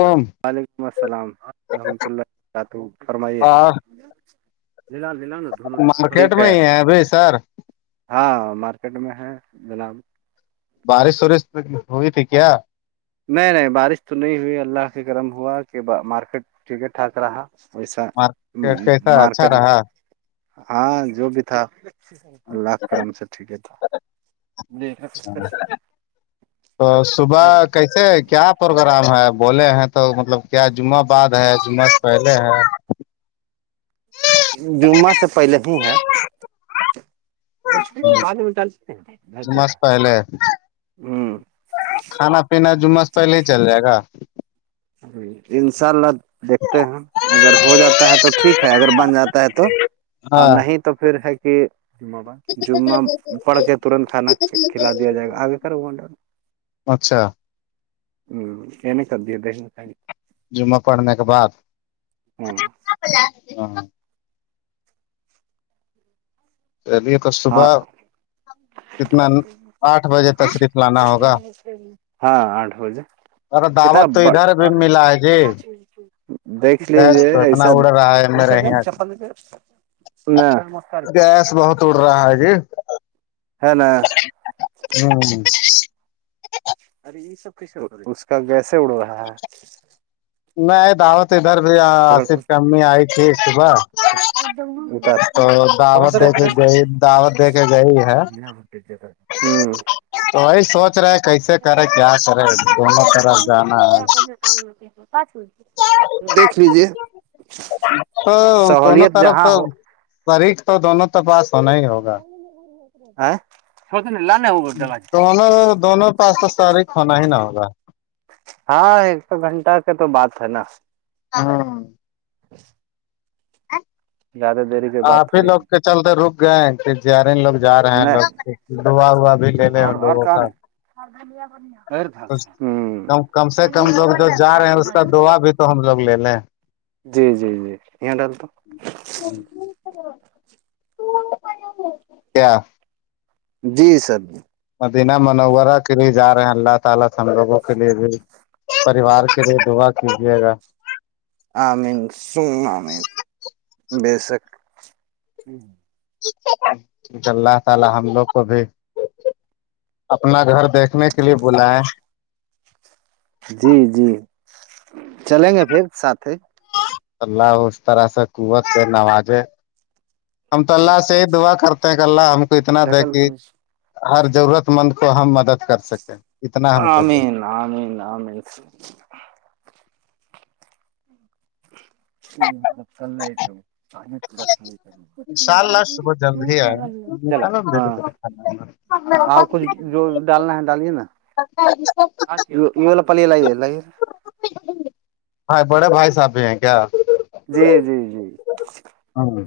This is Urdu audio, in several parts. کم وعلیکم السلام ورحمۃ اللہ وبرکاتہ فرمائیے جلال للالو مارکیٹ میں ہی ہے ابھھی سر ہاں مارکیٹ میں ہے جناب بارش وارش ہوئی تھی کیا نہیں نہیں بارش تو نہیں ہوئی اللہ کے گرم ہوا کہ مارکیٹ ٹھیک ہے ٹھاک رہا ویسا مارکیٹ کیسا اچھا مارکیٹ رہا ہاں جو بھی تھا اچھا اللہ ح کر ہم سے ٹھیک ہے تھا اچھا تو صبح کیسے کیاپ پروگرام ہے بولے ہیں تو مطلب کیا جمعہ بعد ہے جمعہ سے پہلے ہے جمعہ سے پہلے ہی ہے وورس کی بار منٹ جمعہ پہلے کھانا پینا جمعہ پہلے ہی چل جائے گا انشاء اللہ دیکھتے ہیں اگر ہو جاتا ہے تو ٹھیک ہے اگر بن جاتا ہے تو اور ہاں نہیں تو پھر ہے کہ جمعہ پڑ کے ترنت کھانا کھلا دیا جائے گا آگے کر اچھا ہوں نے کد دشک جمعہ پڑھنے کے بعد ہ ہ چلی کا ہاں صبہ آٹھ بجے تشریف لانا ہوگا ہاں آٹھ بجے ارے کتنا دعوت تو ادھر بھی ملا ہے جی دیکھ گیس لیجیے تو اتنا ایسا اڑ رہا ہے وہ میرے سب یہاں چفند پ مساری گیس بہت اڑ رہا ہے جی ہے ن ہ ارے یہ سب ک رہا اس کا گیسے اڑ رہا ہے نہیں دعوت ادھر پکڑ بھیصف کمی آئی تھی صبح اتار تو دعوت دے کے گئی دعوت دے کے گئی ہے ہ ہ تو وہی سوچ رہے ہے کیسے کرے کیا کرے گھوموں طرف جانا ہے کام ن پ پچ م دیکھ لیجے سہولت جہاں ہو فریق تو دونوں تو پاس ہونا ہی ہوگا لانے ہوگا دونوں دونوں پاس تو سارے ہی کھنا ہی نہ ہوگا ہاں ایک س گھنٹہ کا تو بات ہے نا ہاں ا گیادہ دیرے آپ ہی لوگ کے چلتے رک گئے سیارے لوگ جا رہے ہیں لوگ نہیں ڈا وا بھی لے لے ان لوگوں کا د ب تو کم کم سے کم لوگ جو دن جا رہے تو ہیں اس کا نظر گ دعا بھی تو ہم لوگ لے لیں جی جی جی یہاں ڈال تو ا کیا جی سر جی [unintelligible] پریوار کے لیے دعا کیجیے گا آ مین س آ مین بےسک [unintelligible] اپنا گھر دیکھنے کے لیے بولا ہے جی جی چلیں گے پھر ساتھ ہی اللہ اس طرح سے قوت سے نوازے ہم تو جی اللہ سے ہی دعا کرتے اللہ ہم کو اتنا دے ڈھکل کہ ہر ضرورت مند کو ہم مدد کر سکیں اتنا ہم کو نام دے نام نام ج متل آئیت تو آ رپ ان شاء اللہ صبح جلد ہی آئے چلا ہاں آپ کچھ جو ڈالنا ہے ڈالے نا یہلہ پلی ل یہ ل یہ ہ بڑے بھائی صاحب بھی ہیں کیا جی جی جی ہاں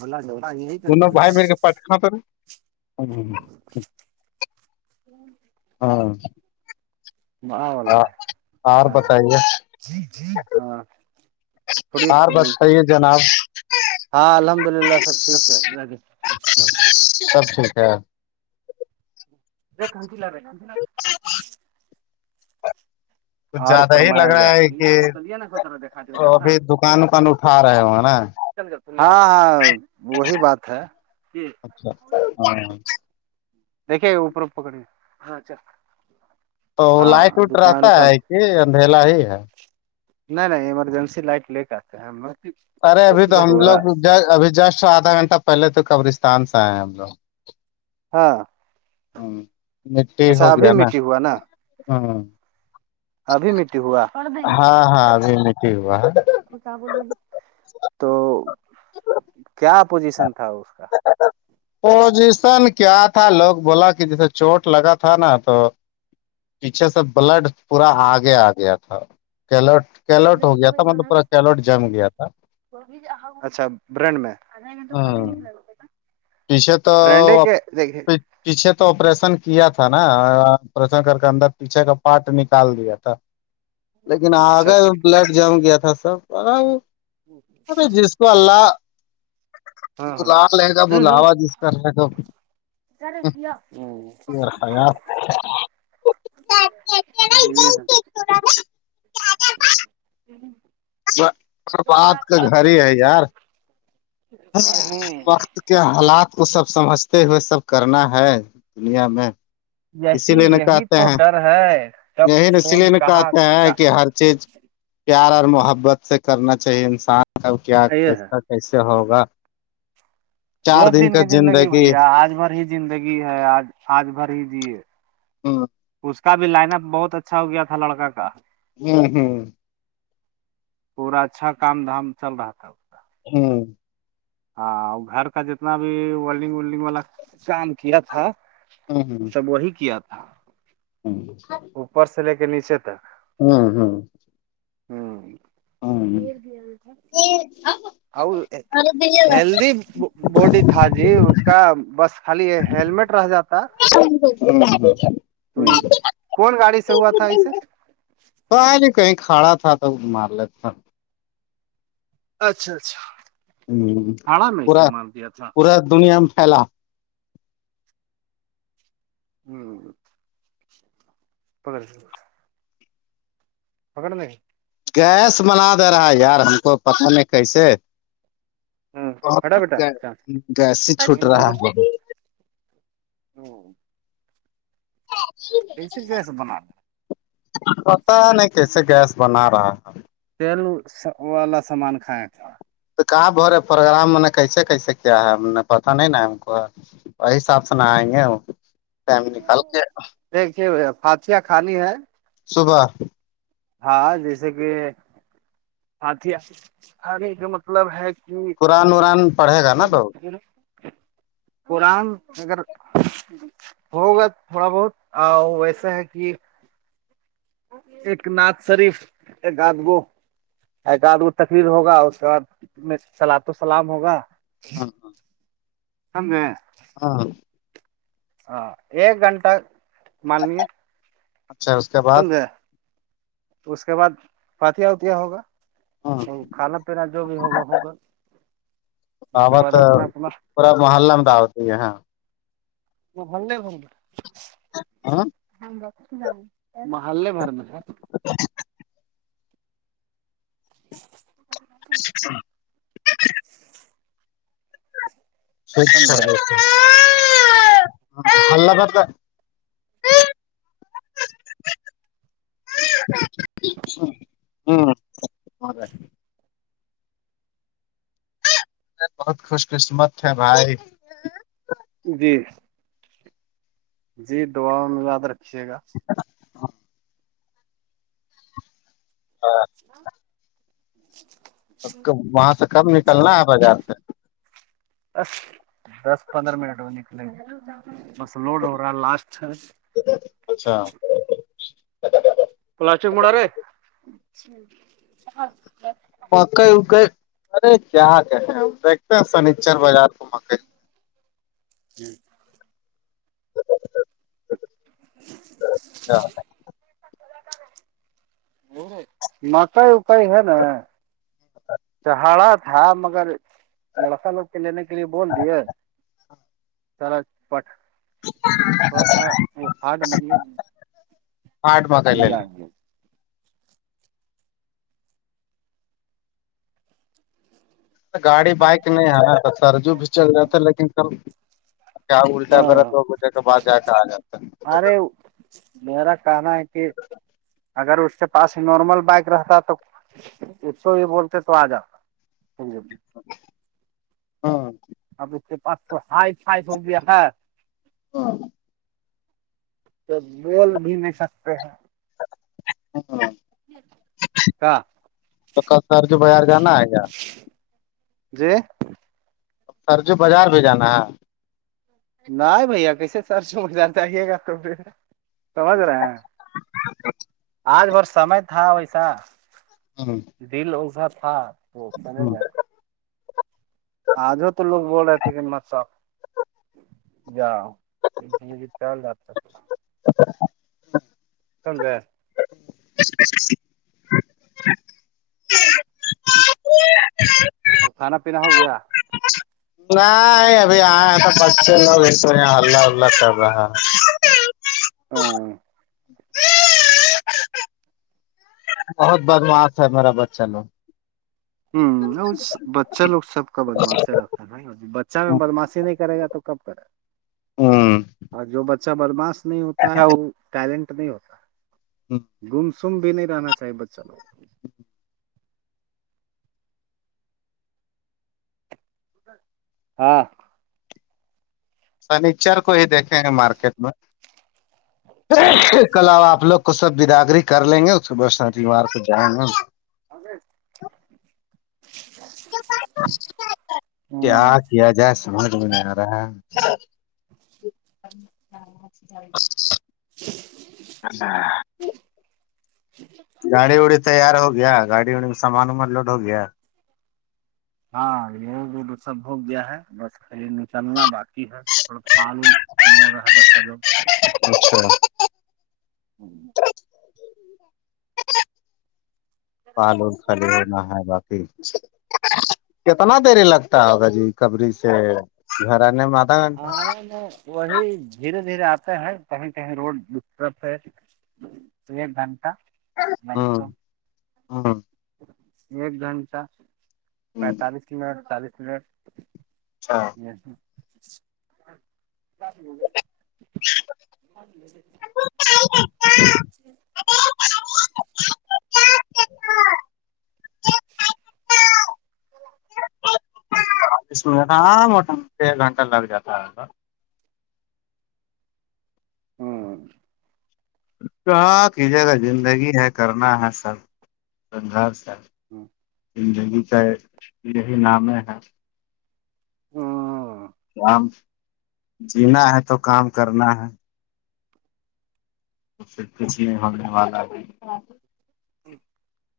بلا ج دونوں بھائی بہن کے پٹ کا ت ر ہاں وہ والا ہے اور ہاں بتائیے ج ج ہاں تھوڑی اور بس صحی ہے جناب ہاں الحمد للہ سب ھیک سب ٹھیک ہے دیکھن ل بیکھ ل کچھ اور زیادہ ہی فرمایا لگ رہا ہے جائے کہ بت نا س ابھی دکان وکان اٹھا رہے ہو نا دا کے ہاں ہاں وہی بات ہے ہاں جی دیکے اوپر پکڑی ہاںا تو لائٹ وٹ رہتا وکان ہے کہ اندھیلا ہی ہے نہیں نہیں ایمرجنسی لائٹ لے کا آے ہم ارے ابھی تو ہم تھوڑا لوگ ج ابھی جسٹ آدھا گھنٹہ پہلے تو قبرستان سے آئے ہیں ہم لوگ ہاں ہوں مٹی ہو اچھا ابھی گیا نا مٹی ہوا ابھی مٹی ہوا ہاں ہاں ابھی مٹ ہوا ہے کیا تو کیا پوزیشن تھا اس کا پوزیشن کیا تھا لوگ بولا کہ جیسے چوٹ لگا تھا نا تو پیچھے سے بلڈ پورا آگے آ گیا تھا کیلٹ الر ہو گیا تھا منڈپور کے الرٹ جام گیا تھا اچھا بڈ میںہے ٹی شرٹ پیچھے تو آپریشن کیا تھا نا آپریشن کر کے اندر پیچھے کا پارٹ نکال دیا تھا لیکن اچھا آگے اچھا بلڈ جم گیا تھا سب جس تو ہاں ہاں اللہلہ لے گا بلاوا جس کر رہے کا کیا رہ گیا ہاں یہ [inaudible] جی بات کا گھر ہی ہے یار ہے وقت کے حالات کو سب سمجھتے ہوئے سب کرنا ہے دنیا میں اسی یہی لیے ن یہی کہتے تو ہیں ڈر ہے کب یہی اس لیے کون میں کہاں کہتے ہیں کہ ہر چیز پیار اور محبت سے کرنا چاہیے انسان کا کیا یہ ہے کیسا کیسے ہوگا دو دن کی زندگی بھیا آج بھر ہی زندگی ہے آج آج بھر ہی جے ہاں اس کا بھی لائن اپ بہت اچھا ہو گیا تھا لڑکا کا ہوں پورا اچھا کام دھام چل رہا تھا کا ہوں ہاں گھر کا جتنا بھی ولڈنگ ولڈنگ والا کام کیا تھا ہ سب وہی کیا تھا ہوں اوپر سے لے کے نیچے تک ہوں ہوں ہ ہیلدی بوڈی تھا جی اس کا بس خالی ہیللمٹ رہ جاتا تو یہ کون گاڑی سے ہوا تھا اسے تو ہے نہیں کہیں کھڑا تھا تو مار لیتا تھا اچھا اچھا ہڑا میں پورا اسع مال دیا تھا پورا دنیا میں پھیلا ہوں پندرہ پکڑنے گیس منا دے رہا ہے یار ہم کو پتہ نہیں کیسے ہ ہٹا بیٹا گسی چھوٹ رہا ہے او [unintelligible] کیسے کیسے بنا پتا ہے نہیں کیسے گیس بنا رہا ہے تیل والا سامان کھیا تھا تو کہاں ب رہے پروگرام میں نے کیسے کیسے کیا ہے ہم نے پتا نہیں نا ہم کو وہی حساب سے نہ آئیں گے وہ دیکے فااتیا کھانی ہے صبح ہاں جیسے کہ ہات ہے کا مطلب ہے قرآن وران پڑھے گا نا تو کہ قرآن اگر ہوگا تھوڑا بہت ویسا ہے کہ ایک ناد شریف ایک آادگو ایک بعد وہ تقریر ہوگا اس کے بع سلا تو و سلام ہوگا ہ سگے ہاں ہاں ایک گھنٹہ ماننیے اچھا کے بعد سمجھے اس کے بعد پاتیا وتیا ہوگا ہ کھانا پیرا جو بھی ہوگا ہوگا اس کے آوت بعد اپنا اپنا پورا محلہ میں تو آتی ہے ہاں وہ بول بول ہاں محے مارنا ہے ا [unintelligible] ا [unintelligible] ا [unintelligible] خچ سر سمجھے اللہ کرتا ہاں بہت خوش قسمت ہے بھائی جی جی دعاؤں میں یاد رکھیے گا ہاں ہاں ہاں وہاں سے کب نکلنا ہے بازار سے بس دس پندرہ منٹ میں نکلیں گے بس لوڈ ہو رہا ہے لاسٹ اچھا پلاسٹک رہے مکئی اکئی ارے کیا کہ دیکھتے ہیں سنیچر بازار کو مکئی جی چھآ مکائی اکائی ہے نا ہرا ہاں مگر لڑکا لوگ کے لینے کے لیے بول دیے سارا پٹ تھوڑا سا وہ ہارڈ آاںٹ ماتا لے لیا گاڑی بائک نہیں ہے سرجو بھی چل جات تھے لیکن کب کیا الٹا بھرا ہاں دو مجھے کے بعد جا کے آ جاتا ارے میرا کہنا ہے کہ اگر اس کے پاس نارمل بائک رہتا تو ایک توو یہ بولتے تو آ جاتا ہاں آپ اس کے پچ سو سائی سائی س رپیا ہے تو بول بھی نہیں سکتے ہیں ہ کیا تو کر جو بازار جانا ہے ار جی سر جو بازار بھی جانا ہے ن بھیا کیسے سرچ مدان چاہیے گا تو پا سمجھ رہے ہیں آج بھر سمے تھا ویسا ہاں دل ازا تھا تو سنے گا آج ہو تو لوگول رہے تھےیکن م سا جاؤ ج ج چل جات اچھاا س گ [inaudible] اور کانا پینا ہو گیا نہیں ابھی یہ تو بچے لوگ ہلہ الہ کر رہا ہے ہاں ہے بہت بدماف ہے میرا بچہ لو ہوں بچہ لوگ سب کا بدماسے رکھ بچہ میں بدماشی نہیں کرے گا تو کب کرے گ ہوں اور جو ب اا بدماش نہیں ہوتا ہے وہ ٹیلنٹ نہیں ہوتا گم سم بھی نہیں رہنا چاہیے بچوں ہاں فرنیچر کو ہی دیکھے ہیں مارکیٹ میں ہاں کل آ آپ لوگ کو سب بدگری کر لیں گے اس کے ب شریوار کو جائیں گے ہم اے [inaudible] کیا ہ کیا جائے سمجھ میں نہیں آ رہا ہے ہ ٹھیک ہے گاڑی ووڑی تیار ہو گیا گاڑی ووڑی میں سامانوں م لوڈ ہو گیا ہاں یہ وہ سب بھوگ دیا ہے بس یہ نچلنا باقی ہے تھ پال نورا ہبت کلو اچھا پالو خھلی ہونا ہے باقی کتنا دری لگتا ہوگا جی کبری سے گھر آنے میں آ آ نہیں وہی دھیرے دھیرے آتے ہیں کہیں کہیں روڈ ڈٹر ہے ایک گھنٹا ہاں ہاں ایک گھنٹہ پینتالیس منٹ چالیس منٹ اچھا جی چ [inaudible] [inaudible] ہاں موٹا موٹی ایک گھنٹہ لگ جاتا ہے اوہ کیا کریے گا زندگی ہے کرنا ہے سب گھر سے [inaudible] زندگی کا یہی نام ہے ہمم کام جینا ہے تو کام کرنا ہے اس سے کچھ ہی نہیں ہونے والا ہے [inaudible]